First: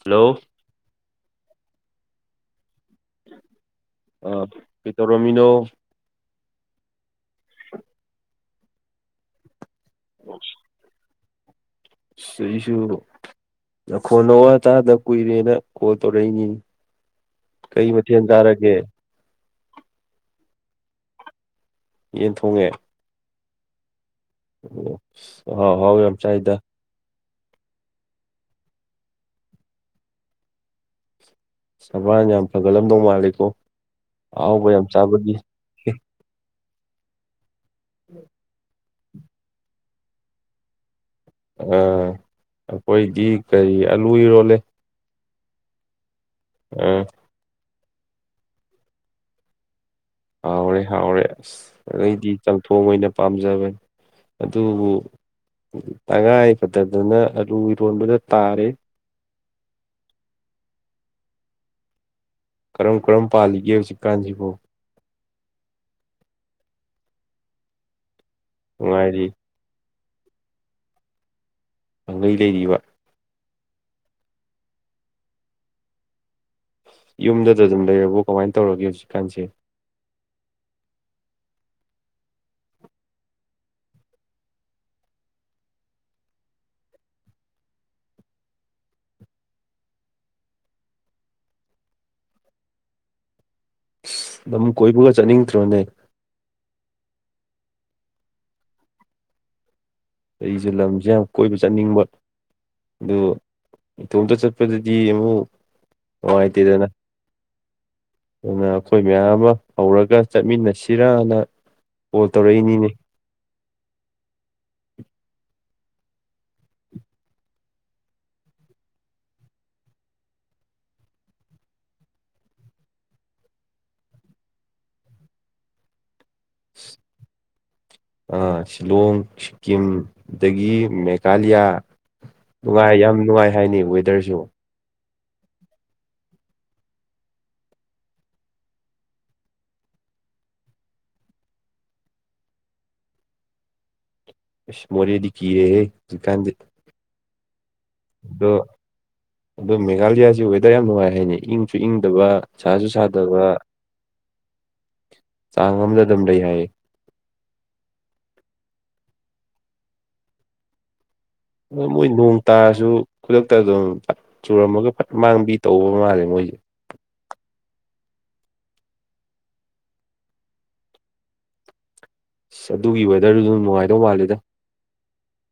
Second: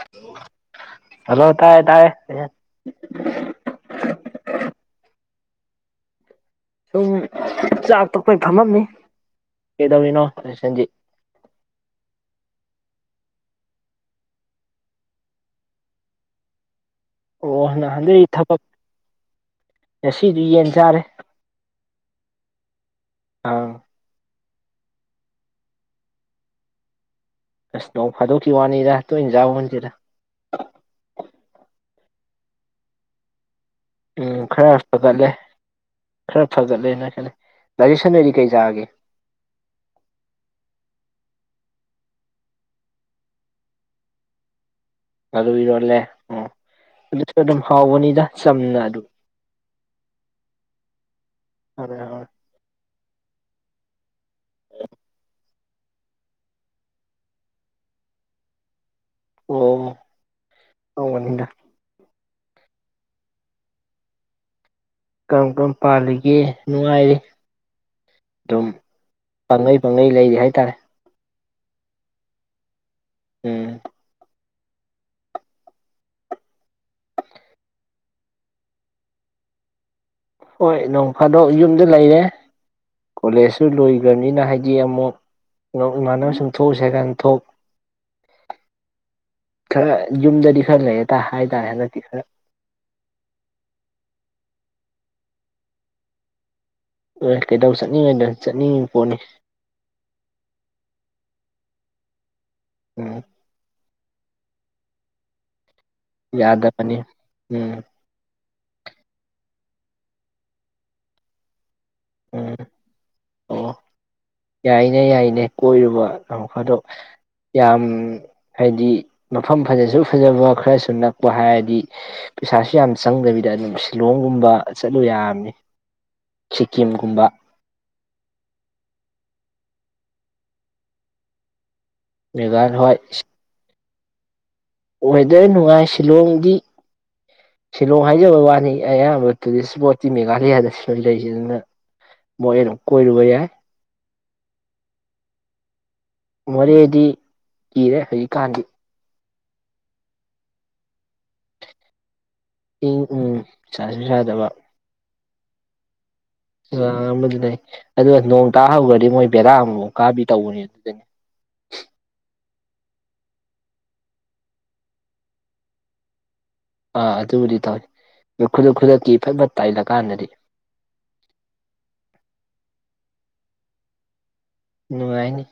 ꯍꯜꯂꫭ ꯍꯜꯂꯣ ꯇꯥꯏꯔ‌ꯦ ꯇꯥꯏꯔ‌ꯦ ꯑꯥ ꯀꯩꯊꯧꯔꯝꯃꯤꯅꫭ ꯆꯥꯥꯛ ꯇ [unintelligible] ꯊꯝꯃꯝꯅꯤ ꯀꯩꯗꯧꯔꯤꯅꯣꯁꯟꯖꯤꯠ [unintelligible] ꯁꯤꯁꯨ ꯅꯈꯣꯟ ꯅꯋꯥꯇꯥꯗ ꯀꯨꯏꯔꯦꯅ ꯀꯣꯜ ꯇꯧꯔꯛꯏꯅꯤ ꯑꯣ ꯅꯍꯥꯟꯗꯏ ꯊꯕꯛ ꯉꯁꯤꯗꯤ ꯌꯦꯟ ꯆꯥꯔꯦ ꯌꯦꯟ ꯊꯣꯡꯉꯦ ꯑꯥ ꯑꯍꯥꯎ ꯑꯍꯥꯎ ꯌꯥꯝ ꯆꯥꯏꯗ ꯑꯁ ꯅꯧ ꯐꯥꯗꯣꯛꯈꯤꯕ ꯋꯥꯅꯤꯗ ꯇꯣꯏꯅ ꯆꯥꯕ ꯅꯠꯇ‌ꯦꯗ ꯁꯕꯥꯥꯟ ꯌꯥꯝ ꯐꯒꯠꯂꯝꯗꯧ ꯃꯥꯂꯦꯀꯣ ꯎꯝ ꯈꯔ ꯐꯒꯠꯂꯦ ꯈꯔ ꯐꯒꯠꯂꯦꯅ ꯈꯜꯂꯦ ꯗꯥ ꯖꯦꯛꯁꯟꯗꯒꯤ ꯀꯩꯆꯥꯔꯒꯦ ꯑꯥ ꯑꯩꯈꯣꯏꯗꯤ ꯀꯔꯤ ꯑꯂꯨ ꯌꫭꯜꯂꯦ ꯑꯗ ꯑꯣꯏꯤꯔꯂꯦ ꯎꯝ ꯍꯥꯎꯕꯅꯤꯗ ꯆꯝꯅ ꯑꯗꯨ ꯍꯥꯎꯔꯦ ꯍꯥꯎꯔꯦ ꯑꯁ ꯑꯣ ꯑꯩꯗꯤ ꯆꯝꯊꯣꯡ ꯑꯣꯏꯅ ꯄꯥꯝꯖꯕꯅꯤ ꯑꯗꯨꯕꯨ ꯇꯉꯥꯏ ꯐꯗꯗꯅ ꯑꯂꯨ ꯏꯔꯣꯟꯕꯗ ꯇꯥꯔꯦ ꯑꯣ ꯇꯧꯕꯅꯤꯗ ꯀꯔꯝ ꯀꯔꯝ ꯄꯥꯜꯂꯤꯒꯦ ꯍꯧꯖꯤꯛꯀꯥꯟꯖꯤꯕꫭ ꯀꯔꯝ ꯀꯔꯝ ꯄꯥꯜꯂꯤꯒꯦ ꯅꯨꯡꯉꯥꯏꯔꯤ ꯑꯗꯨꯝ ꯅꯨꯡꯉꯥꯏꯔꯤ ꯄꯪꯂꯩ ꯄꯪꯂꯩ ꯂꯩꯔꯤ ꯍꯥꯏꯇꯥꯔꯦ ꯄꯪꯂꯩ ꯂꯩꯔꯤꯕ ꯎꯝ ꯌꯨꯝꯗꯗ ꯑꯗꯨꯝ ꯂꯩꯔꯕꯣ ꯀꯃꯥꯏ ꯇꯧꯔꯒꯦ ꯍꯧꯖꯤꯛꯀꯥꯟꯁꯦ ꯍꯣꯏ ꯅꯣꯡ ꯐꯥꯗꯣꯛ ꯌꯨꯝꯗ ꯂꯩꯔꯦ ꯀꯣꯂꯦꯖꯁꯨ ꯂꯣꯏꯒꯔꯅꯤꯅ ꯍꯥꯏꯗꯤ ꯑꯃꯨꯛ ꯏꯃꯥꯟꯅ ꯁꯤꯡꯊꯣꯛꯎꯁꯦꯀꯥꯏ ꯊꯣꯛ [unintelligible] ꯈꯔ ꯌꯨꯝꯗꯗꯤ ꯈꯔ ꯂꯩꯔꯦꯇꯥꯦ ꯍꯥꯏꯇꯥꯔꯦ ꯍꯟꯗꯛꯇꯤ ꯈꯔ [unintelligible] [inaudible] ꯑꯗꯨꯝ ꯀꯣꯏꯕꯒ ꯆꯠꯅꯤꯡꯗ꯭ꯔꯣꯅꯦ ꯍꯣꯏ ꯀꯩꯗꯧ ꯆꯠꯅꯤꯡꯉꯥꯏꯗ ꯆꯠꯅꯤꯡꯉꯤꯕ ꯄꯣꯠꯅꯤ ꯑꯩꯖꯨ ꯂꯝꯖꯦ ꯌꯥꯝ ꯀꯣꯏꯕ ꯆꯠꯅꯤꯡꯕ ꯑꯗꯨ ꯎꯝ ꯏꯇꯣꯝꯇ ꯆꯠꯄꯗꯨꯗꯤ ꯌꯦꯡꯉꯨ ꯌꯥꯗꯕꯅꯦ ꯎꯝ ꯑꯗꯨꯅꯦ ꯑꯩꯈꯣꯏꯒꯤ ꯌꯥꯝꯃ ꯍꯧꯔꯒ ꯆꯠꯃꯤꯟꯅꯁꯤꯔꯅ ꯀꯣꯜ ꯎꯝ ꯇꯧꯔꯛꯏꯅꯤꯅꯦ ꯑꯣ ꯌꯥꯏꯅꯦ ꯌꯥꯏꯅꯦ ꯀꯣꯏꯌꯨꯕ ꯑꯧ ꯑꯗꯣ ꯌꯥꯝ ꯍꯥꯏꯗꯤ ꯃꯐꯝ ꯐꯖꯁꯨ ꯐꯖꯕ ꯈꯔꯁꯨ ꯅꯛꯄ ꯍꯥꯏꯔꯗꯤ ꯄꯩꯁꯥꯁꯨ ꯌꯥꯝ ꯆꯪꯗꯕꯤꯗ ꯑꯗꯨꯝ ꯁꯤꯂꯣꯡꯒꯨꯝꯕ ꯆꯠꯂꯨ ꯌꯥꯕꯅꯦ ꯁꯤꯠ ꯑ ꯁꯤꯂꯣꯡ ꯁꯤꯀꯤꯝꯗꯒꯤ ꯃꯦꯒꯥꯂꯤꯌꯥ ꯃꯦꯘꯥꯂ ꯅꯨꯡꯉꯥꯏ ꯍꯣꯏ ꯌꯥꯝ ꯅꯨꯡꯉꯥꯏ ꯍꯥꯏꯅꯦ ꯋꯦ ꯀꯩꯁꯤꯕꫭ ꯋꯦꯗꯔ ꯅꯨꯡꯉꯥꯏ ꯁꯤꯂꯣꯡꯗꯤ ꯁꯤꯂꯣꯡ ꯍꯥꯏꯖꯕ ꯋꯥꯅꯤ ꯑꯌꯥꯝꯕ ꯇꯨꯔꯤꯁ ꯏꯁꯄꯣꯠꯇꯤ ꯃꯦꯘꯥꯂꯤꯌꯥꯗ ꯁꯤꯜ ꯂꯩꯁꯤꯗꯨꯅ ꯃꯣꯏ ꯀꯣꯏꯔꯨꯕ ꯌꯥꯏ ꯏꯁ ꯃꯣꯔꯦꯗꯤ ꯀꯤꯔ‌ꯦꯍ‌ꯦ ꯍꯧꯙꯤꯛꯀꯥꯟꯗꯤ ꯃꯣꯔꯦꯗꯤ ꯀꯤꯔꯦ ꯍꯧꯖꯤꯛꯀꯥꯟꯗꯤ ꯑꯗꫭ ꯃꯦꯒꯥꯥꯂꯤꯌꯥꯁꯨ ꯋꯦꯗꯔ ꯌꯥꯝ ꯅꯨꯡꯉꯥꯏ ꯍꯥꯏꯅꯦ ꯏꯪꯁꯨ ꯏꯪꯗꯕ ꯁꯥꯁꯨ ꯁꯥꯗꯕ ꯆꯪꯕꯔ ꯆꯥꯡꯃꯗ ꯖꯥꯃꯗꯤ ꯂꯩ ꯑꯗꯨ ꯅꯣꯡ ꯇꯥꯍꯩꯈꯒ꯭ꯔꯗꯤ ꯃꯣꯏ ꯕꯦꯔꯥ ꯑꯃꯨ ꯃꯨꯛ ꯀꯥꯕꯤ ꯇꯧꯕꯅꯦ ꯑꯗꯨꯗꯅꯦ ꯑꯗꫭ ꯃꯣꯏ ꯅꯣꯡ ꯇꯥꯔꯁꯨ ꯈꯨꯗꯛꯇ ꯑꯗꯨꯝ ꯐꯠ ꯆꯨꯔꯝꯃꯒ ꯐꯠ ꯃꯥꯡꯕꯤ ꯇꯧꯕ ꯃꯥꯜꯂꯦ ꯃꯣꯏꯉꯤ ꯑ ꯑꯗꯨꯕꯨꯗꯤ ꯇꯥꯏ ꯑꯗꯨ ꯈꯨꯗꯛ ꯈꯨꯗꯛꯀꯤ ꯊꯕꯛ ꯇꯥꯏꯂꯀꯥꯟꯗꯗꯤ ꯑꯁ ꯑꯗꯨꯒꯤ ꯋꯦꯗꯔꯗꯨꯖꯨ ꯅꯨꯡꯉꯥꯏꯗꯧ ꯃꯥꯜꯂꯤꯗ ꯅꯨꯡꯉꯥꯏꯅꯤ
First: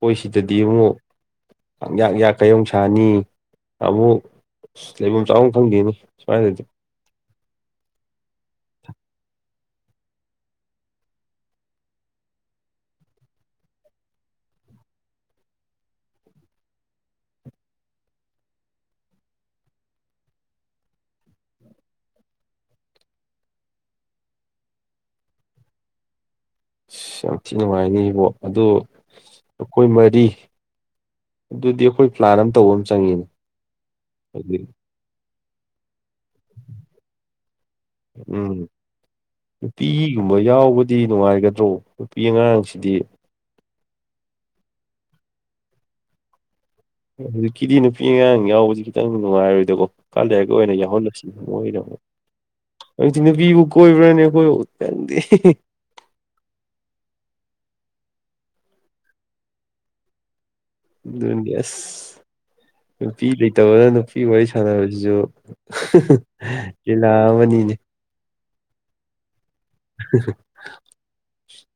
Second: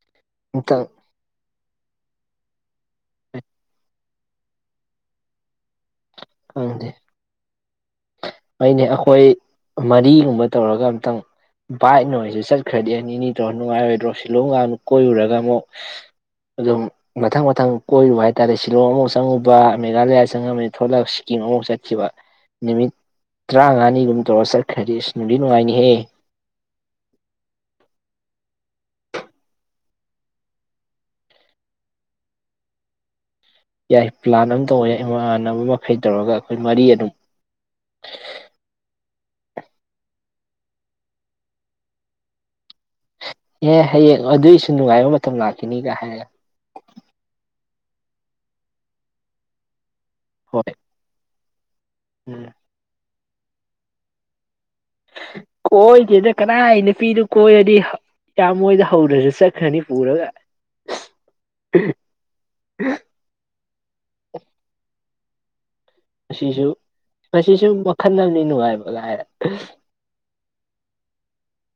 ꯑꯩꯈꯣꯏ ꯁꯤꯗꯗꯤ ꯑꯝꯇꯪ ꯌꯦꯡꯉꯨ ꯄꯪꯌꯥꯛ ꯌꯥꯛꯈꯩ ꯑꯃꯨꯛꯁꯅꯤ ꯑꯃꯨꯛ ꯑꯁ ꯂꯩꯕꯝ ꯆꯥꯕꯝ ꯈꯪꯗꯦꯅꯦ ꯈꯪꯗꯦ [unintelligible] [inaudible] ꯑꯩꯅꯦ ꯑꯩꯈꯣꯏ ꯃꯔꯤꯒꯨꯝꯕ ꯇꯧꯔꯒ ꯑꯝꯇꯪ ꯕꯥꯏꯛ ꯅꯣꯏꯁꯨ ꯆꯠꯈ꯭ꯔꯗꯤ ꯑꯅꯤꯅꯤꯗꯣ ꯅꯨꯡꯉꯥꯏꯔꯣꯏꯗ꯭ꯔꯣ ꯁꯤꯂꯣꯡꯒ ꯀꯣꯏꯔꯨꯔꯒ ꯑꯃꯨꯛ ꯑꯗꯨꯝ ꯃꯊꯪ ꯃꯊꯪ ꯀꯣꯏꯔꯨꯕ ꯍꯥꯏꯇꯥꯔꯦ ꯁꯤꯂꯣꯡ ꯑꯃꯨꯛ ꯆꯪꯉꯨꯕ ꯃꯦꯒꯥꯥꯂꯤꯌꯥ ꯆꯪꯉꯝꯃꯤ ꯊꯣꯛꯂꯛ ꯌꯦꯡꯉ ꯑꯃꯨꯛ ꯆꯠꯈꯤꯕ ꯅꯨꯃꯤꯠ ꯇꯔꯥꯉꯥꯅꯤꯒꯨꯝꯕ ꯇꯧꯔ ꯆꯠꯈ꯭ꯔꯗꯤ ꯑꯁ ꯅꯨꯡꯗꯤ ꯅꯨꯡꯉꯥꯏꯅꯤꯍꯦ ꯑꯁ ꯌꯥꯝ ꯊꯤ ꯅꯨꯡꯉꯥꯏꯅꯤ ꯏꯕꯣ ꯑꯗꯨ ꯑꯩꯈꯣꯏ ꯃꯔꯤ ꯑꯗꯨꯗꯤ ꯑꯩꯈꯣꯏ ꯄ꯭ꯂꯥꯟ ꯑꯝ ꯇꯧꯕ ꯑꯝ ꯆꯪꯉꯤꯅꯦ ꯌꯥꯏ ꯄ꯭ꯂꯥꯟ ꯍꯧꯖꯤꯛ ꯑꯃ ꯇꯧꯕ ꯌꯥꯏ ꯏꯃꯥꯟꯅꯕ ꯃꯈꯩ ꯇꯧꯔꯒ ꯑꯩꯈꯣꯏ ꯃꯔꯤ ꯑꯗꯨꯝ ꯎꯝ ꯅꯨꯄꯤꯒꯨꯝꯕ ꯌꯥꯎꯕꯗꯤ ꯅꯨꯡꯉꯥꯏꯒꯗ꯭ꯔꯣ ꯅꯨꯄꯤ ꯑꯉꯥꯡꯁꯤꯗꯤ ꯑꯦ ꯍꯌꯦꯡ ꯑꯗꯨꯏꯁꯨ ꯅꯨꯡꯉꯥꯏꯕ ꯃꯇꯝ ꯂꯥꯛꯈꯤꯅꯤꯒ ꯍꯥꯏꯔ ꯍꯧꯖꯤꯛꯀꯤꯗꯤ ꯅꯨꯄꯤ ꯑꯉꯥꯡ ꯌꯥꯎꯕꯁꯤ ꯈꯤꯇꯪ ꯅꯨꯡꯉꯥꯏꯔꯣꯏꯗꯀꯣ ꯀꯥꯟ ꯂꯩꯛ ꯍꯣꯏ ꯑꯣꯏꯅ ꯌꯥꯎꯍꯜꯂꯁꯤ ꯃ ꯑꯣꯏꯅ ꯎꯝ ꯍꯧꯛꯇꯤ ꯅꯨꯄꯤꯕꯨ ꯀꯣꯏꯕ꯭ꯔꯅꯤ ꯑꯩꯈꯣꯏ ꯀꯣꯏꯗꯦꯗ ꯀꯅꯥꯅ ꯄꯤꯅꯣ ꯀꯣꯏꯔꯗꯤ ꯌꯥꯝ ꯃꯣꯏꯗ ꯍꯧꯔꯁꯨ ꯆꯠꯈ꯭ꯔꯅꯤ ꯄꯨꯔꯒ ꯑꯗꯨꯅꯦ ꯑꯁ ꯅꯨꯄꯤ ꯂꯩꯇꯕ ꯅꯨꯄꯤ ꯋꯥꯔꯤ ꯁꯥꯟꯅꯕꯖꯤꯖꯨ ꯑꯁꯤꯁꯨ ꯃꯁꯤꯁꯨ ꯑꯃꯅꯤꯅꯦ ꯃꯈꯜ ꯑꯃꯅꯤ ꯅꯨꯡꯉꯥꯏꯕ ꯂꯥꯏꯔ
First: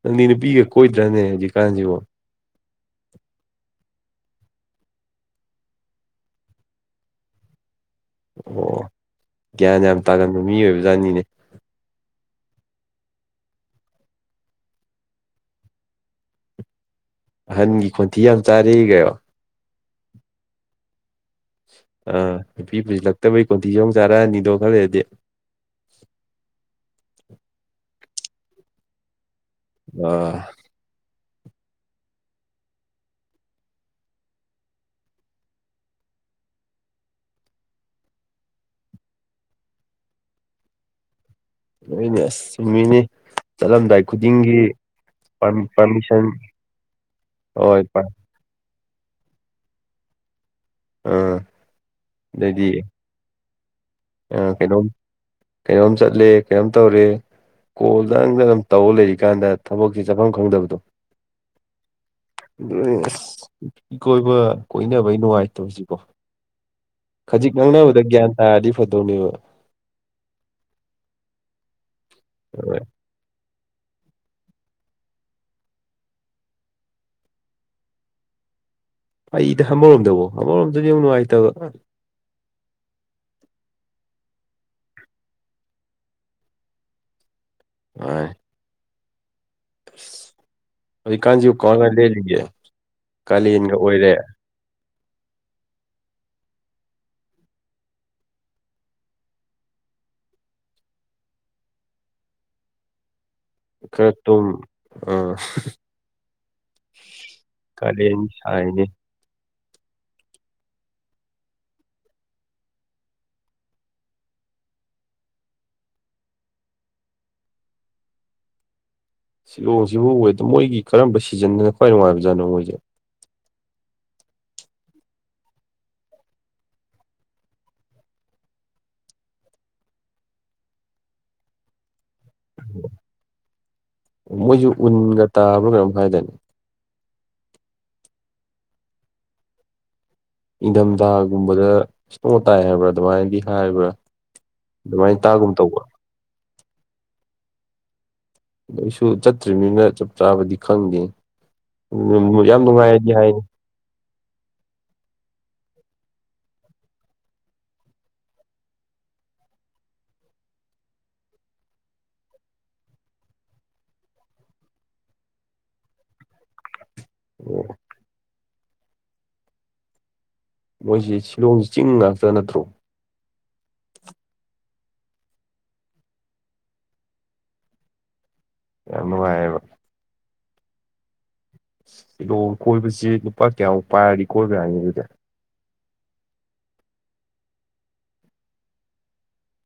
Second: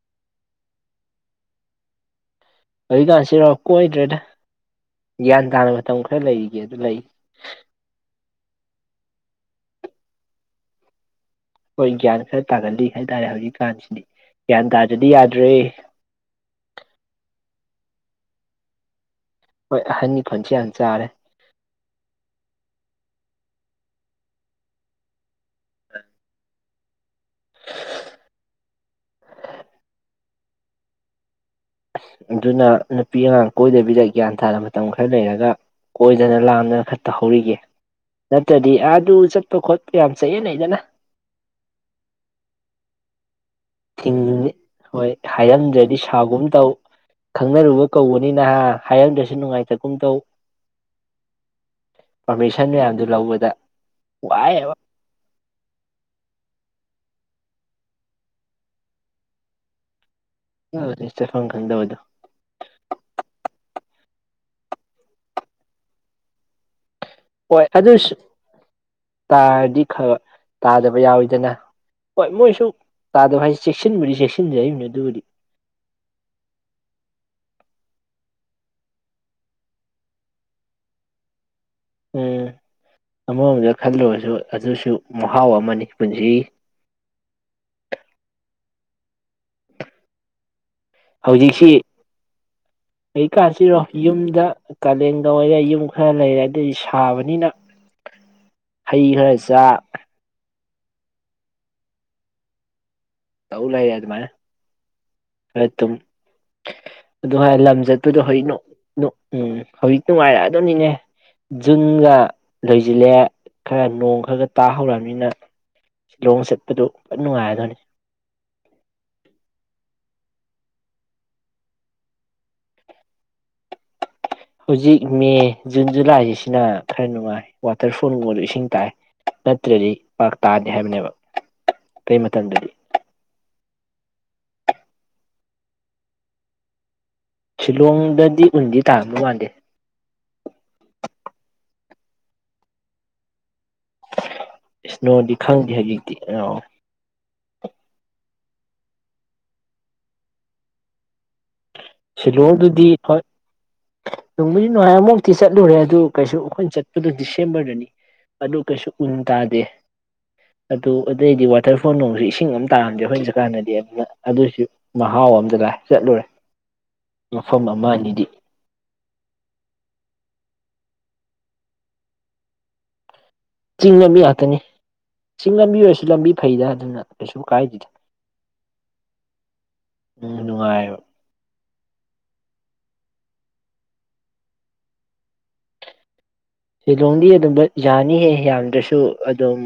ꯅꯗꯤꯅꯤ ꯄꯤꯒꯦ ꯀꯣꯏꯗ꯭ꯔꯥꯅꯦ ꯍꯧꯖꯤ ꯀꯥꯟꯁꯤꯕ ꯍꯧꯖꯤꯛꯀꯥꯟꯁꯤꯔꯥꯎ ꯀꯣꯏꯗ꯭ꯔꯦꯗ ꯒ꯭ꯌꯥꯟ ꯇꯥꯅ ꯃꯇꯝ ꯈꯔ ꯂꯩꯔꯤꯒꯦ ꯑꯗꯨ ꯂꯩ ꯑꯣ ꯒ꯭ꯌꯥꯟ ꯌꯥꯝ ꯇꯥꯒꯟꯕ ꯃꯤ ꯑꯣꯏꯕ ꯖꯥꯠꯅꯤꯅꯦ ꯍꯣꯏ ꯒ꯭ꯌꯥꯟ ꯈꯔ ꯇꯥꯒꯜꯂꯤ ꯍꯥꯏꯇꯥꯔꯦ ꯍꯧꯖꯤꯛꯀꯥꯟꯁꯤꯗꯤ ꯒ꯭ꯌꯥꯟ ꯇꯥꯗ꯭ꯔꯗꯤ ꯌꯥꯗ꯭ꯔꯦ ꯑꯍꯟꯒꯤ ꯈꯣꯟꯊꯤ ꯌꯥꯝ ꯆꯥꯔꯛ ꯀꯣ ꯍꯣꯏ ꯑꯍꯟꯒꯤ ꯈꫭꯟꯊꯤ ꯌꯥꯝ ꯆꯥꯔꯦ ꯑꯥ ꯅꯨꯄꯤ ꯄꯨꯁꯤꯜꯂꯛꯇꯕꯩ ꯀꯣꯟꯊꯤ ꯆꯣꯡ ꯆꯥꯔꯛꯑꯅꯤꯗꯣ ꯈꯜꯂꯗꯤ [inaudible] [unintelligible] ꯑ ꯑꯗꯨꯅ ꯅꯨꯄꯤ ꯑꯉꯥꯡ ꯀꯣꯏꯗꯕꯤꯗ ꯒ꯭ꯌꯥꯟ ꯇꯥꯅ ꯃꯇꯝ ꯈꯔ ꯂꯩꯔꯒ ꯀꯣꯏꯗꯅ ꯂꯥꯟꯗꯅ ꯈꯠꯇ ꯍꯧꯧꯔꯤꯒꯦ ꯅꯠꯇ꯭ꯔꯗꯤ ꯑꯥ ꯑꯗꯨ ꯆꯠꯄ ꯈꯣꯠꯄ ꯌꯥꯝ ꯆꯠꯑꯦꯅ ꯑꯩꯗꯅ ꯂꯅꯦ ꯑꯁ ꯆꯨꯝꯃꯤꯅꯦ ꯆꯠꯂꯝꯗꯥꯏ ꯊꯤꯡꯅꯤ ꯈꯨꯗꯤꯡꯒꯤ ꯍꯣꯏ ꯄꯥꯔꯃꯤ ꯍꯥꯏꯔꯝꯗ꯭ꯔꯗꯤ ꯄꯥꯔꯃꯤꯁꯟ ꯁꯥꯒꯨꯝ ꯇꯧ ꯍꯣꯏ ꯈꯪꯅꯔꯨꯕ ꯄꯥ ꯀꯧꯕꯅꯤ ꯅꯍꯥ ꯍꯥꯏꯔꯝꯗ꯭ꯔꯁꯨ ꯅꯨꯡꯉꯥꯏꯇꯒꯨꯝ ꯇꯧ ꯑꯥ ꯄꯥꯔꯃꯤꯁꯟ ꯃꯌꯥꯝꯗꯨ ꯂꯧꯕꯗ ꯑ ꯋꯥꯏꯑꯦꯕ ꯀꯩꯅꯣꯝ ꯀꯩꯅꯣꯝ ꯆꯠꯂꯦ ꯀꯩꯅꯣꯝ ꯇꯧꯔꯦ ꯀꯣꯜꯗꯪꯗ ꯑꯗꯨ ꯇꯧꯔ ꯂꯩꯔꯤꯀꯥꯟꯗ ꯊꯕꯛꯁꯤ ꯆꯥꯐꯝ ꯈꯪꯗꯕꯗꯣ ꯆꯠꯐꯝ ꯈꯪꯗꯕꯗꯣ ꯑꯗꯨ ꯑꯁ ꯏꯀꯣꯏꯕ ꯀꯣꯏꯅꯕꯒꯤ ꯅꯨꯡꯉꯥꯏꯇꯧꯁꯤꯀꯣ ꯈꯖꯤꯛ ꯍꯣꯏ ꯅꯥꯡꯅꯕꯗ ꯑꯗꯨꯁꯨ ꯒ꯭ꯌꯥꯟ ꯇꯥꯔꯗꯤ ꯐꯗꯧꯅꯦꯕ ꯇꯥꯔꯗꯤ ꯇꯥꯗꯕ ꯌꯥꯎꯋꯤꯗꯅ ꯍꯣꯏ ꯃꯣꯏꯁꯨ ꯇꯥꯗꯕ ꯍꯥꯏꯩ ꯆꯦꯛꯁꯤꯟꯕꯗꯤ ꯆꯦꯛꯁꯤꯟꯖꯩꯕꯅꯤ ꯑꯗꯨꯕꯨꯗꯤ ꯑꯩꯗ ꯑꯃꯔꯣꯝꯗꯕꯨꯣ ꯑꯃꯔꯣꯝꯗꯅ ꯌꯥꯝ ꯅꯨꯡꯉꯥꯏꯇꯕ ꯎꯝ ꯑꯃꯔꯣꯝꯗ ꯈꯜꯂꯕꯁꯨ ꯑꯗꯨꯁꯨ ꯃꯍꯥꯎ ꯑꯃꯅꯤ ꯄꯨꯟꯁꯤ ꯑꯥꯏ ꯈꯁ ꯑꯗꯨꯩ ꯀꯥꯟꯖꯨ ꯍꯧꯖꯤꯛꯁꯤ ꯀꯒ ꯂꯦꯜꯂꯤꯒꯦ ꯀꯥꯂꯦꯟꯒ ꯑꯣꯏꯔꯦ ꯀꯥꯂꯦꯟꯗ ꯑꯣꯏꯔꯦ ꯌꯨꯝ ꯈꯔ ꯂꯩꯔꯦ ꯑꯗꯨꯗꯤ ꯁꯥꯕꯅꯤꯅ ꯍꯩ ꯈꯔ ꯆꯥꯛ ꯇꯧ ꯂꯥꯏ ꯈꯔ ꯑꯗꯨꯃꯥꯏꯅ ꯇꯨꯝ ꯑꯥ ꯑꯗꯨꯨꯝ ꯑꯗꯨ ꯍꯥꯏꯔ ꯂꯝ ꯀꯥꯂꯦꯟ ꯆꯠꯄꯗꯣ ꯍꯩꯅꯣ ꯁꯥꯏꯅꯦ ꯅꯣ ꯎꯝ ꯍꯧꯖꯤꯛꯇ ꯅꯨꯡꯉꯥꯏꯔꯛꯑꯗꯣꯅꯤꯅꯦ ꯖꯨꯟꯒ ꯂꯣꯏꯁꯤꯜꯂꯦ ꯈꯔ ꯅꯣꯡ ꯈꯔ ꯈ ꯇꯥꯍꯧꯔꯅꯤꯅ ꯁꯤꯂꯣꯡ ꯆꯠꯄꯗꯨ ꯐꯠ ꯅꯨꯡꯉꯥꯏꯔꯗꯣꯏꯅꯤ ꯁꯤꯂꯣꯡꯁꯤꯕꯨ ꯑꯣꯏꯗ ꯃꯣꯏꯒꯤ ꯀꯔꯝꯕ ꯁꯤꯖꯟꯅꯗꯅ ꯈ꯭ꯋꯥꯏ ꯅꯨꯡꯉꯥꯏꯕꯖꯥꯠꯅꯣ ꯃꯣꯏꯁꯦ ꯍꯧꯖꯤꯛ ꯃꯦ ꯖꯨꯟ ꯖꯨꯂꯥꯏꯁꯤꯁꯤꯅ ꯈꯔ ꯅꯨꯡꯉꯥꯏ ꯋꯥꯇꯔꯐꯣꯜꯒꯨꯝꯕꯗ ꯏꯁꯤꯡ ꯇꯥꯏ ꯅꯠꯇ꯭ꯔꯗꯤ ꯄꯥꯛꯇꯥꯥꯗꯦ ꯍꯥꯏꯕꯅꯦꯕ [inaudible] ꯀꯩ ꯃꯥꯇꯝꯗꯗꯤ ꯃꯣꯏꯁꯨ ꯎꯟꯒ ꯇꯥꯕ꯭ꯔꯥ ꯀꯩꯅꯣꯝ ꯍꯥꯏꯗꯥꯏꯅꯦ ꯁꯤꯂꯣꯡꯗꯗꯤ ꯎꯟꯗꯤ ꯇꯥꯕ ꯃꯥꯟꯗꯦ ꯏꯪꯊꯝꯊꯥꯒꯨꯝꯕꯗ ꯏꯁꯅꯣ ꯇꯥꯏ ꯍꯥꯏꯕ꯭ꯔꯥ ꯑꯗꯨꯃꯥꯏꯅꯗꯤ ꯍꯥꯏꯕ꯭ꯔꯥ ꯑꯗꯨꯃꯥꯏꯅ ꯏꯁꯅꯣꯗꯤ ꯇꯥꯒꯨꯝ ꯈꯪꯗꯦ ꯇꯧꯕ ꯍꯧꯖꯤꯛꯇꯤ [inaudible] ꯑꯩꯁꯨ ꯆꯠꯇ꯭ꯔꯤꯝꯅꯤꯅ ꯆꯞ ꯆꯥꯕꯗꯤ ꯈꯪꯗꯦ ꯎꯝ ꯌꯥꯝ ꯅꯨꯡꯉꯥꯏꯗꯤ ꯍꯥꯏꯌꯦ ꯅꯨꯡꯃꯨꯘꯤ ꯅꯨꯡꯉꯥꯏꯑꯃꯨꯛꯇꯤ ꯆꯠꯂꯨꯔꯦ ꯑꯗꯨ ꯀꯩꯁꯨ ꯑꯩꯈꯣꯏꯅ ꯆꯠꯄꯗꯨ ꯗꯤꯁꯦꯝꯕꯔꯗꯅꯤ ꯑꯗꯨ ꯀꯩꯁꯨ ꯎꯟ ꯇꯥꯗꯦ ꯑꯗꯨ ꯑꯗꯩꯗꯤ ꯋꯥꯇꯔꯐꯣꯜ ꯅꯣꯡꯁꯨ ꯏꯁꯤꯡ ꯑꯃ ꯇꯥꯔꯝꯗꯦ ꯑꯩꯈꯣꯏꯅ ꯆꯁꯨꯠꯀꯥꯟꯅꯗꯤ ꯑꯗꯨꯅ ꯑꯗꯨꯑꯣꯏꯁꯨ ꯃꯍꯥꯎ ꯥꯎ ꯑꯝꯗ ꯂꯥꯛꯑ ꯆꯠꯂꯨꯔꯦ ꯃꯐꯝ ꯑꯃ ꯑꯅꯤꯗꯤ ꯃꯣꯏꯁꯤ ꯁꯤꯂꯣꯡꯁꯤ ꯆꯤꯡ ꯉꯥꯛꯇ ꯅꯠꯇ꯭ꯔꯣ ꯆꯤꯡꯅꯕꯕꯤ ꯉꯥꯛꯇꯅꯤ ꯆꯤꯡ ꯂꯝꯕꯤ ꯑꯣꯏꯔꯁꯨ ꯂꯝꯕꯤ ꯐꯩꯗ ꯑꯗꯨꯅ ꯀꯩꯁꯨ ꯀꯥꯏꯗꯦꯗ ꯌꯥꯝ ꯅꯨꯡꯉꯥꯏꯌꯦꯕ ꯎꯝ ꯅꯨꯡꯉꯥꯏꯌꯞ ꯁꯤꯂꯣ ꯀꯣꯏꯕꯁꯤ ꯅꯨꯄꯥ ꯀꯌꯥꯃꯨꯛ ꯄꯥꯏꯔꯗꯤ ꯀꯣꯏꯕ ꯌꯥꯅꯤ ꯑꯗꯨꯗꯤ ꯁꯤꯂꯣꯡꯗꯤ ꯑꯗꯨꯝꯕꯠ ꯌꯥꯅꯤꯍꯦ ꯌꯥꯝꯗ꯭ꯔꯁꯨ ꯑꯗꯨꯝ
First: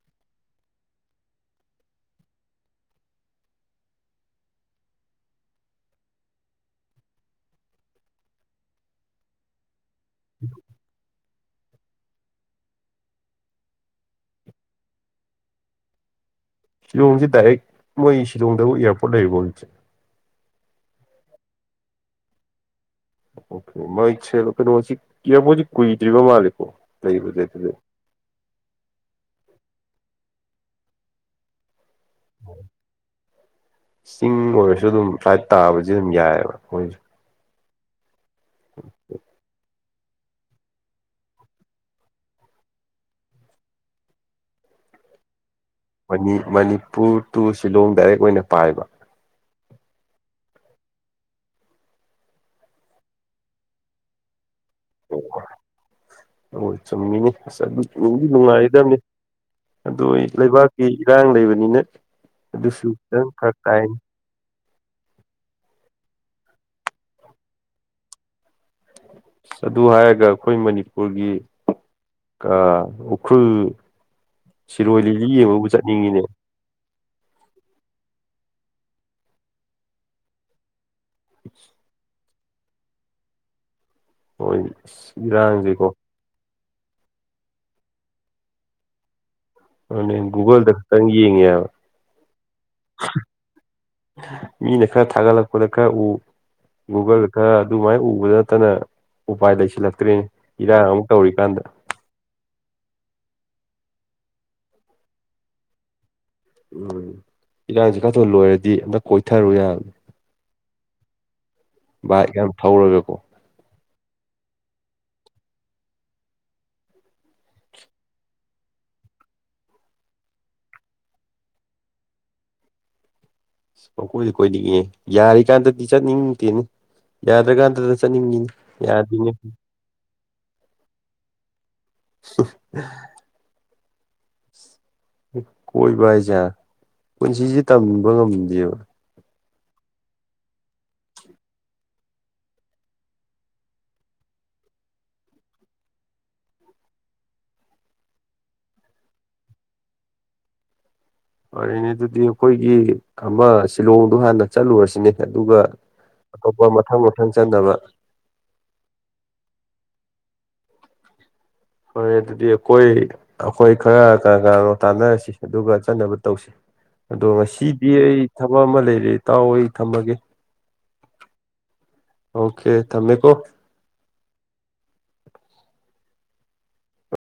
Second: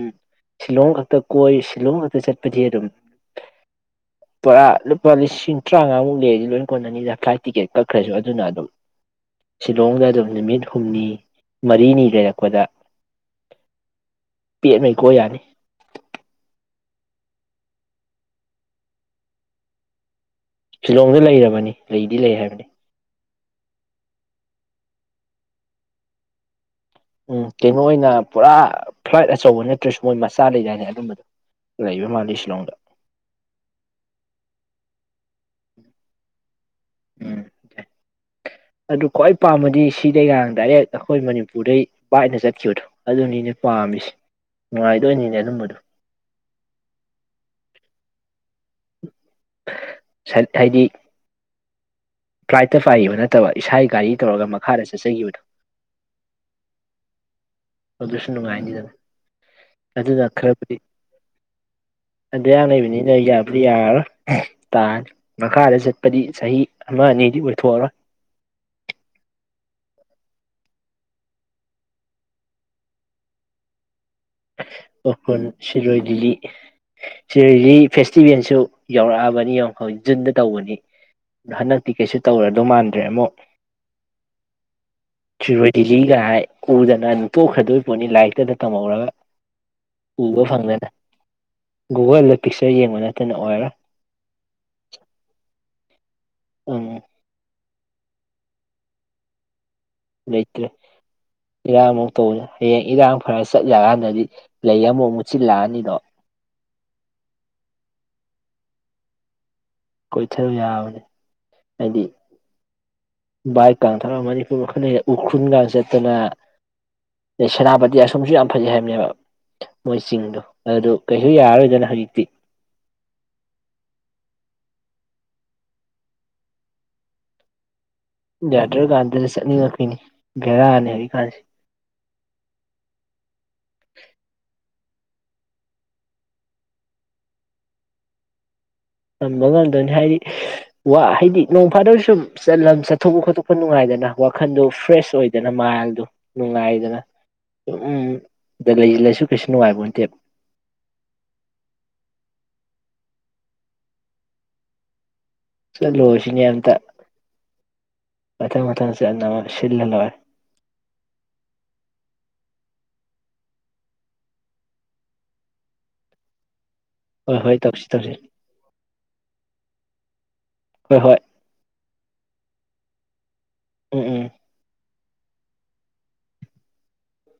ꯁꯤꯂꯣꯡ ꯈꯛꯇ ꯀꯣꯏ ꯁꯤꯂꯣꯡ ꯈꯛꯇ ꯆꯠꯄꯗꯤ ꯑꯗꯨꯝ ꯄꯨꯔꯥ ꯂꯨꯄꯥ ꯂꯤꯁꯤꯡ ꯇꯔꯥꯃꯉꯥꯃꯨꯛ ꯂꯩꯔꯗꯤ ꯂꯣꯏ ꯀꯣꯟ ꯅꯅꯤꯗ ꯐ꯭ꯂꯥꯏꯠ ꯇꯤꯛꯀꯦꯠ ꯀꯛꯈ꯭ꯔꯁꯨ ꯑꯗꯨꯅ ꯑꯗꯨꯝ ꯁꯤꯂꯣꯡꯗ ꯑꯗꯨꯝ ꯅꯨꯃꯤꯠ ꯍꯨꯝꯅꯤ ꯃꯔꯤꯅꯤ ꯂꯩꯔꯛꯄꯗ ꯄꯦꯠꯃꯩ ꯀꯣꯏ ꯌꯥꯅꯤ ꯁꯤꯂꯣꯡꯁꯤ ꯗꯥꯏꯔꯦꯛ ꯃꯣꯏ ꯁꯤꯂꯣꯡꯗꯕꯨ ꯏꯌꯥꯔꯄꯣꯔꯠ ꯂꯩꯔꯤꯕꯣ ꯍꯧꯖꯤꯁꯦ ꯁꯤꯂꯣꯡꯗ ꯂꯩꯔꯕꯅꯤ ꯂꯩꯗꯤ ꯂꯩ ꯍꯥꯏꯕꯅꯤ ꯑꯣ ꯃꯁꯦꯂꯀꯩꯅꯣ ꯏꯌꯔꯄꯣꯠꯁꯤ ꯀꯨꯏꯗꯔꯤꯕ ꯃꯥꯂꯤꯀꯣ ꯎꯝ ꯀꯩꯅꯣ ꯑꯣꯏꯅ ꯄꯨꯔꯥ ꯐ꯭ꯂꯥꯏꯠ ꯑꯆꯧꯕ ꯅꯠꯇ꯭ꯔꯁꯨ ꯃꯣꯏ ꯃꯆꯥ ꯂꯩꯗꯥꯅꯦ ꯑꯗꯨꯝꯕꯗꯣ ꯂꯩꯕ ꯃꯥꯜꯂꯤ ꯁꯤꯂꯣꯡꯗ ꯆꯤꯡ ꯑꯣꯏꯔꯁꯨ ꯑꯗꯨꯝ ꯐ꯭ꯂꯥꯏꯠ ꯇꯥꯕꯁꯤ ꯑꯗꯨꯝ ꯌꯥꯏꯑꯕ ꯃꯣꯏꯁꯨ ꯎꯝ ꯑꯗꯨ ꯈ꯭ꯋꯥꯏ ꯄꯥꯝꯃꯗꯤ ꯁꯤꯗꯩꯒ ꯗꯥꯏꯔꯦꯛ ꯑꯩꯈꯣꯏ ꯃꯅꯤꯄꯨꯔꯗꯩ ꯄꯥꯏꯅ ꯆꯠꯈꯤꯕꯗꯣ ꯑꯗꯨꯅꯤꯅꯦ ꯑꯩꯅ ꯄꯥꯝꯃꯤꯁꯦ ꯅꯨꯉꯥꯏꯗꯣꯏꯅꯤꯅꯦ ꯑꯗꯨꯝꯕꯘꯣ ꯃꯅꯤꯄꯨꯔ ꯇꯨ ꯁꯤꯂꯣꯡ ꯗꯥꯏꯔꯦꯛ ꯑꯣꯏꯅ ꯄꯥꯏꯕ ꯍꯥꯏꯗꯤ ꯐ꯭ꯂꯥꯏꯠꯇ ꯄꯥꯏꯕ ꯅꯠꯇꯕ ꯏꯁꯥꯒꯤ ꯒꯥꯔꯤ ꯇꯧꯔꯒ ꯃꯥꯛ ꯑꯣ ꯑꯣꯏ ꯆꯨꯝꯃꯤꯅꯤ ꯑꯁ ꯑꯗꯨꯨꯝꯗꯤ ꯑꯗꯨꯁꯨ ꯅꯨꯡꯉꯥꯏꯅꯤꯗꯅ ꯅꯨꯡꯉꯥꯏꯗꯕꯅꯤ ꯑꯗꯨ ꯑꯗꯨꯅ ꯂꯩꯕꯥꯛꯀꯤ ꯏꯔꯥꯡ ꯂꯩꯕꯅꯤꯅ ꯑꯗꯨ ꯌꯥꯝ ꯑꯗꯨꯁꯨ ꯂꯩꯕꯅꯤꯅ ꯈꯤꯇꯪ ꯐꯔꯛ ꯌꯥꯕꯨꯗꯤ ꯇꯥꯏꯅꯤ ꯌꯥꯔꯣꯏ ꯇꯥꯅꯤ ꯃꯈꯥꯗ ꯆꯠ ꯍꯥꯏꯗꯤ ꯆꯍꯤ ꯑꯃ ꯑꯅꯤꯗꯤ ꯑꯣꯏꯊꯣꯛꯑꯔꯣꯏ ꯑꯗꯨ ꯍꯥꯏꯔꯒ ꯑꯩꯈꯣꯏ ꯃꯅꯤꯄꯨꯔꯒꯤ ꯑ ꯎꯈ꯭ꯔꯨꯜ ꯁꯤꯔꯣꯏ ꯀꯈ ꯂꯤꯂꯤ ꯌꯦꯡꯕꯕꯨ ꯁꯤꯔꯣꯏ ꯆꯠꯅꯤꯡꯉꯤꯅꯦ ꯂꯤꯂꯤ ꯁꯤꯔꯣꯏ ꯂꯤ ꯐꯦꯁꯇꯤꯚꯦꯜꯁꯨ ꯌꯧꯔꯛꯑꯕꯅꯤ ꯌꯧꯔꯛ ꯖꯨꯟꯗ ꯇꯧꯕꯅꯤ ꯑꯗꯣ ꯍꯟꯗꯛꯇꯤ ꯀꯩꯁꯨ ꯇꯧꯔꯗꯧ ꯃꯥꯟꯗ꯭ꯔꯦ ꯑꯃꯨꯛ ꯍꯣꯏ ꯑꯁ ꯏꯔꯥꯡꯁꯦꯀꯣ ꯊꯔꯣꯏꯗꯤꯂꯤꯒ ꯍꯥꯏ ꯎꯗꯅ ꯑꯗꯨꯝ ꯇꯣꯛꯈꯗꯣꯏ ꯄꯣꯠꯅꯤ ꯂꯥꯏꯔꯤꯛꯇꯗ ꯇꯝꯍꯧꯔꯒ ꯑ ꯎꯕ ꯨꯒꯜꯗ ꯐꯪꯗꯅ ꯇꯪꯒꯤ ꯒꯨꯒꯜꯗ ꯄꯤꯛꯆꯔ ꯌꯦꯡꯕ ꯅꯠꯇꯅ ꯑꯣꯏꯔꯔꯣꯏ ꯃꯤ ꯅꯥ ꯊꯒ ꯂꯄꯥ ꯎ ꯎꯝ ꯒꯨꯒꯜ ꯈꯔ ꯑꯗꯨꯃꯥꯏꯅ ꯎꯕꯗ ꯅꯠꯇꯅ ꯎꯄꯥꯏ ꯂꯩꯁꯤꯜꯂ ꯂꯩꯇ꯭ꯔꯦ ꯏꯔꯥꯡꯃꯨ ꯇꯧ ꯍꯌꯦꯡ ꯏꯔꯥꯡ ꯐꯔꯁꯤ ꯆꯠꯂꯀꯥꯟꯗꯗꯤ ꯂꯩ ꯑꯃꯨꯛ ꯃꯨꯠꯁꯤꯤꯜꯂꯛꯑꯅꯤꯗꯣ ꯎꯝ ꯏꯔꯥꯡꯁ ꯀꯥꯊꯣꯛ ꯂꯣꯏꯔꯗꯤ ꯑꯝꯇ ꯀꯣꯏꯊꯔꯨ ꯌꯥꯕ ꯀꯣꯏꯊꯔꯨ [unintelligible] ꯥꯏ ꯌꯥꯝ ꯊꯧꯔꯕꯣ ꯀꯥꯡꯊꯔꯒ ꯃꯅꯤꯄꯨꯔ ꯃꯈ ꯈꯅꯩ ꯎꯈ꯭ꯔꯨꯜꯒ ꯆꯠꯇꯅ ꯑꯗꯩ ꯁꯦꯅꯥꯄꯇꯤ ꯑꯁꯣꯝꯁꯨ ꯌꯥꯝ ꯐꯖꯩ ꯍꯥꯏꯕꯅꯦꯕ ꯃꯣꯏꯁꯤꯡꯗꯣ ꯑꯗꯨ ꯀꯩꯁꯨ ꯌꯥꯔꯔꯣꯏꯗꯅ ꯍꯧꯖꯤꯛꯇꯤ [unintelligible] ꯑꯩ ꯀꯣꯏꯗꯤ ꯀꯣꯏꯅꯤꯡꯉꯦ ꯌꯥꯔꯤꯀꯥꯟꯗꯗꯤ ꯆꯠꯅꯤꯡꯗꯦꯅꯦ ꯌꯥꯗ꯭ꯔꯀꯥꯟꯗ ꯌꯥꯗ꯭ꯔꯀꯥꯟꯗꯗꯤ ꯆꯠꯅꯤꯡꯉꯛꯀꯤꯅꯤ ꯒꯦꯔꯥꯑꯅꯤ ꯍꯧꯖꯤꯛꯀꯥꯟꯁ‌ꯦ [unintelligible] [unintelligible] ꯀꯣꯏꯕ ꯍꯥꯏꯁꯦ ꯄꯨꯟꯁꯤꯁꯦ ꯇꯝꯕ ꯉꯝꯗꯦꯕ ꯇꯝꯕ ꯉꯝꯗꯣꯏꯅꯤ ꯍꯥꯏꯗꯤ ꯋꯥ ꯍꯥꯏꯗꯤ ꯅꯣꯡ ꯐꯥꯗꯕ ꯁꯨꯝ ꯆ ꯆꯠꯊꯣꯛꯄ ꯈꯣꯠꯇꯣꯛꯄ ꯅꯨꯡꯉꯥꯏꯗꯅ ꯋꯥꯈꯟꯗꯣ ꯐ꯭ꯔꯦꯁ ꯑꯣꯏꯗꯅ ꯃꯥꯏꯜꯗꯣ ꯅꯨꯡꯉꯥꯏꯗꯅ ꯎꯝ ꯗ ꯂꯩ ꯂꯩꯁꯨ ꯀꯩꯁꯨ ꯅꯨꯡꯉꯥꯏꯕ ꯑꯣꯏꯇꯦꯕ ꯍꯦꯅꯦ ꯑꯗꯨꯗꯤ ꯑꯩꯈꯣꯏꯒꯤ ꯑꯃ ꯁꯤꯂꯣꯡꯗꯣ ꯍꯥꯟꯅ ꯆꯠꯂꯨꯔꯁꯤꯅꯦ ꯑꯗꯨꯒ ꯆꯠꯂꯨꯔꯁꯤꯅꯦ ꯑꯇꯣꯞꯄ ꯑꯝꯇ ꯃꯊꯪ ꯃꯊꯪ ꯆꯟꯗꯕ ꯃꯊꯪ ꯃꯊꯪꯁꯦ ꯌꯥꯝ ꯑꯃ ꯁꯤꯜꯂ ꯂ‌ꯣꯏꯔ‌‌ꯦ ꯐꯔ ꯑꯗꯨꯗꯤ ꯑꯩꯈꯣꯏ ꯑꯩꯈꯣꯏ ꯈꯔ ꯀ ꯀꯅꯥꯅꯣ ꯇꯥꯟꯅꯔꯁꯤ ꯑꯗꯨꯒ ꯆꯠꯅꯕ ꯇꯧꯁꯤ ꯑꯗꯣ ꯍꯣꯏ ꯍꯣꯏ ꯇꯧꯁꯤ ꯉꯁꯤꯗꯤ ꯇꯧꯁꯤ ꯑꯩ ꯊꯕꯛ ꯑꯃ ꯂꯩꯔꯦ ꯇꯥꯎ ꯑꯩ ꯊꯝꯃꯒꯦ ꯍꯣꯏ ꯍꯣꯏ ꯑꯣꯀꯦ ꯇꯃꯦ ꯀꯣ ꯎꯝ ꯎꯝ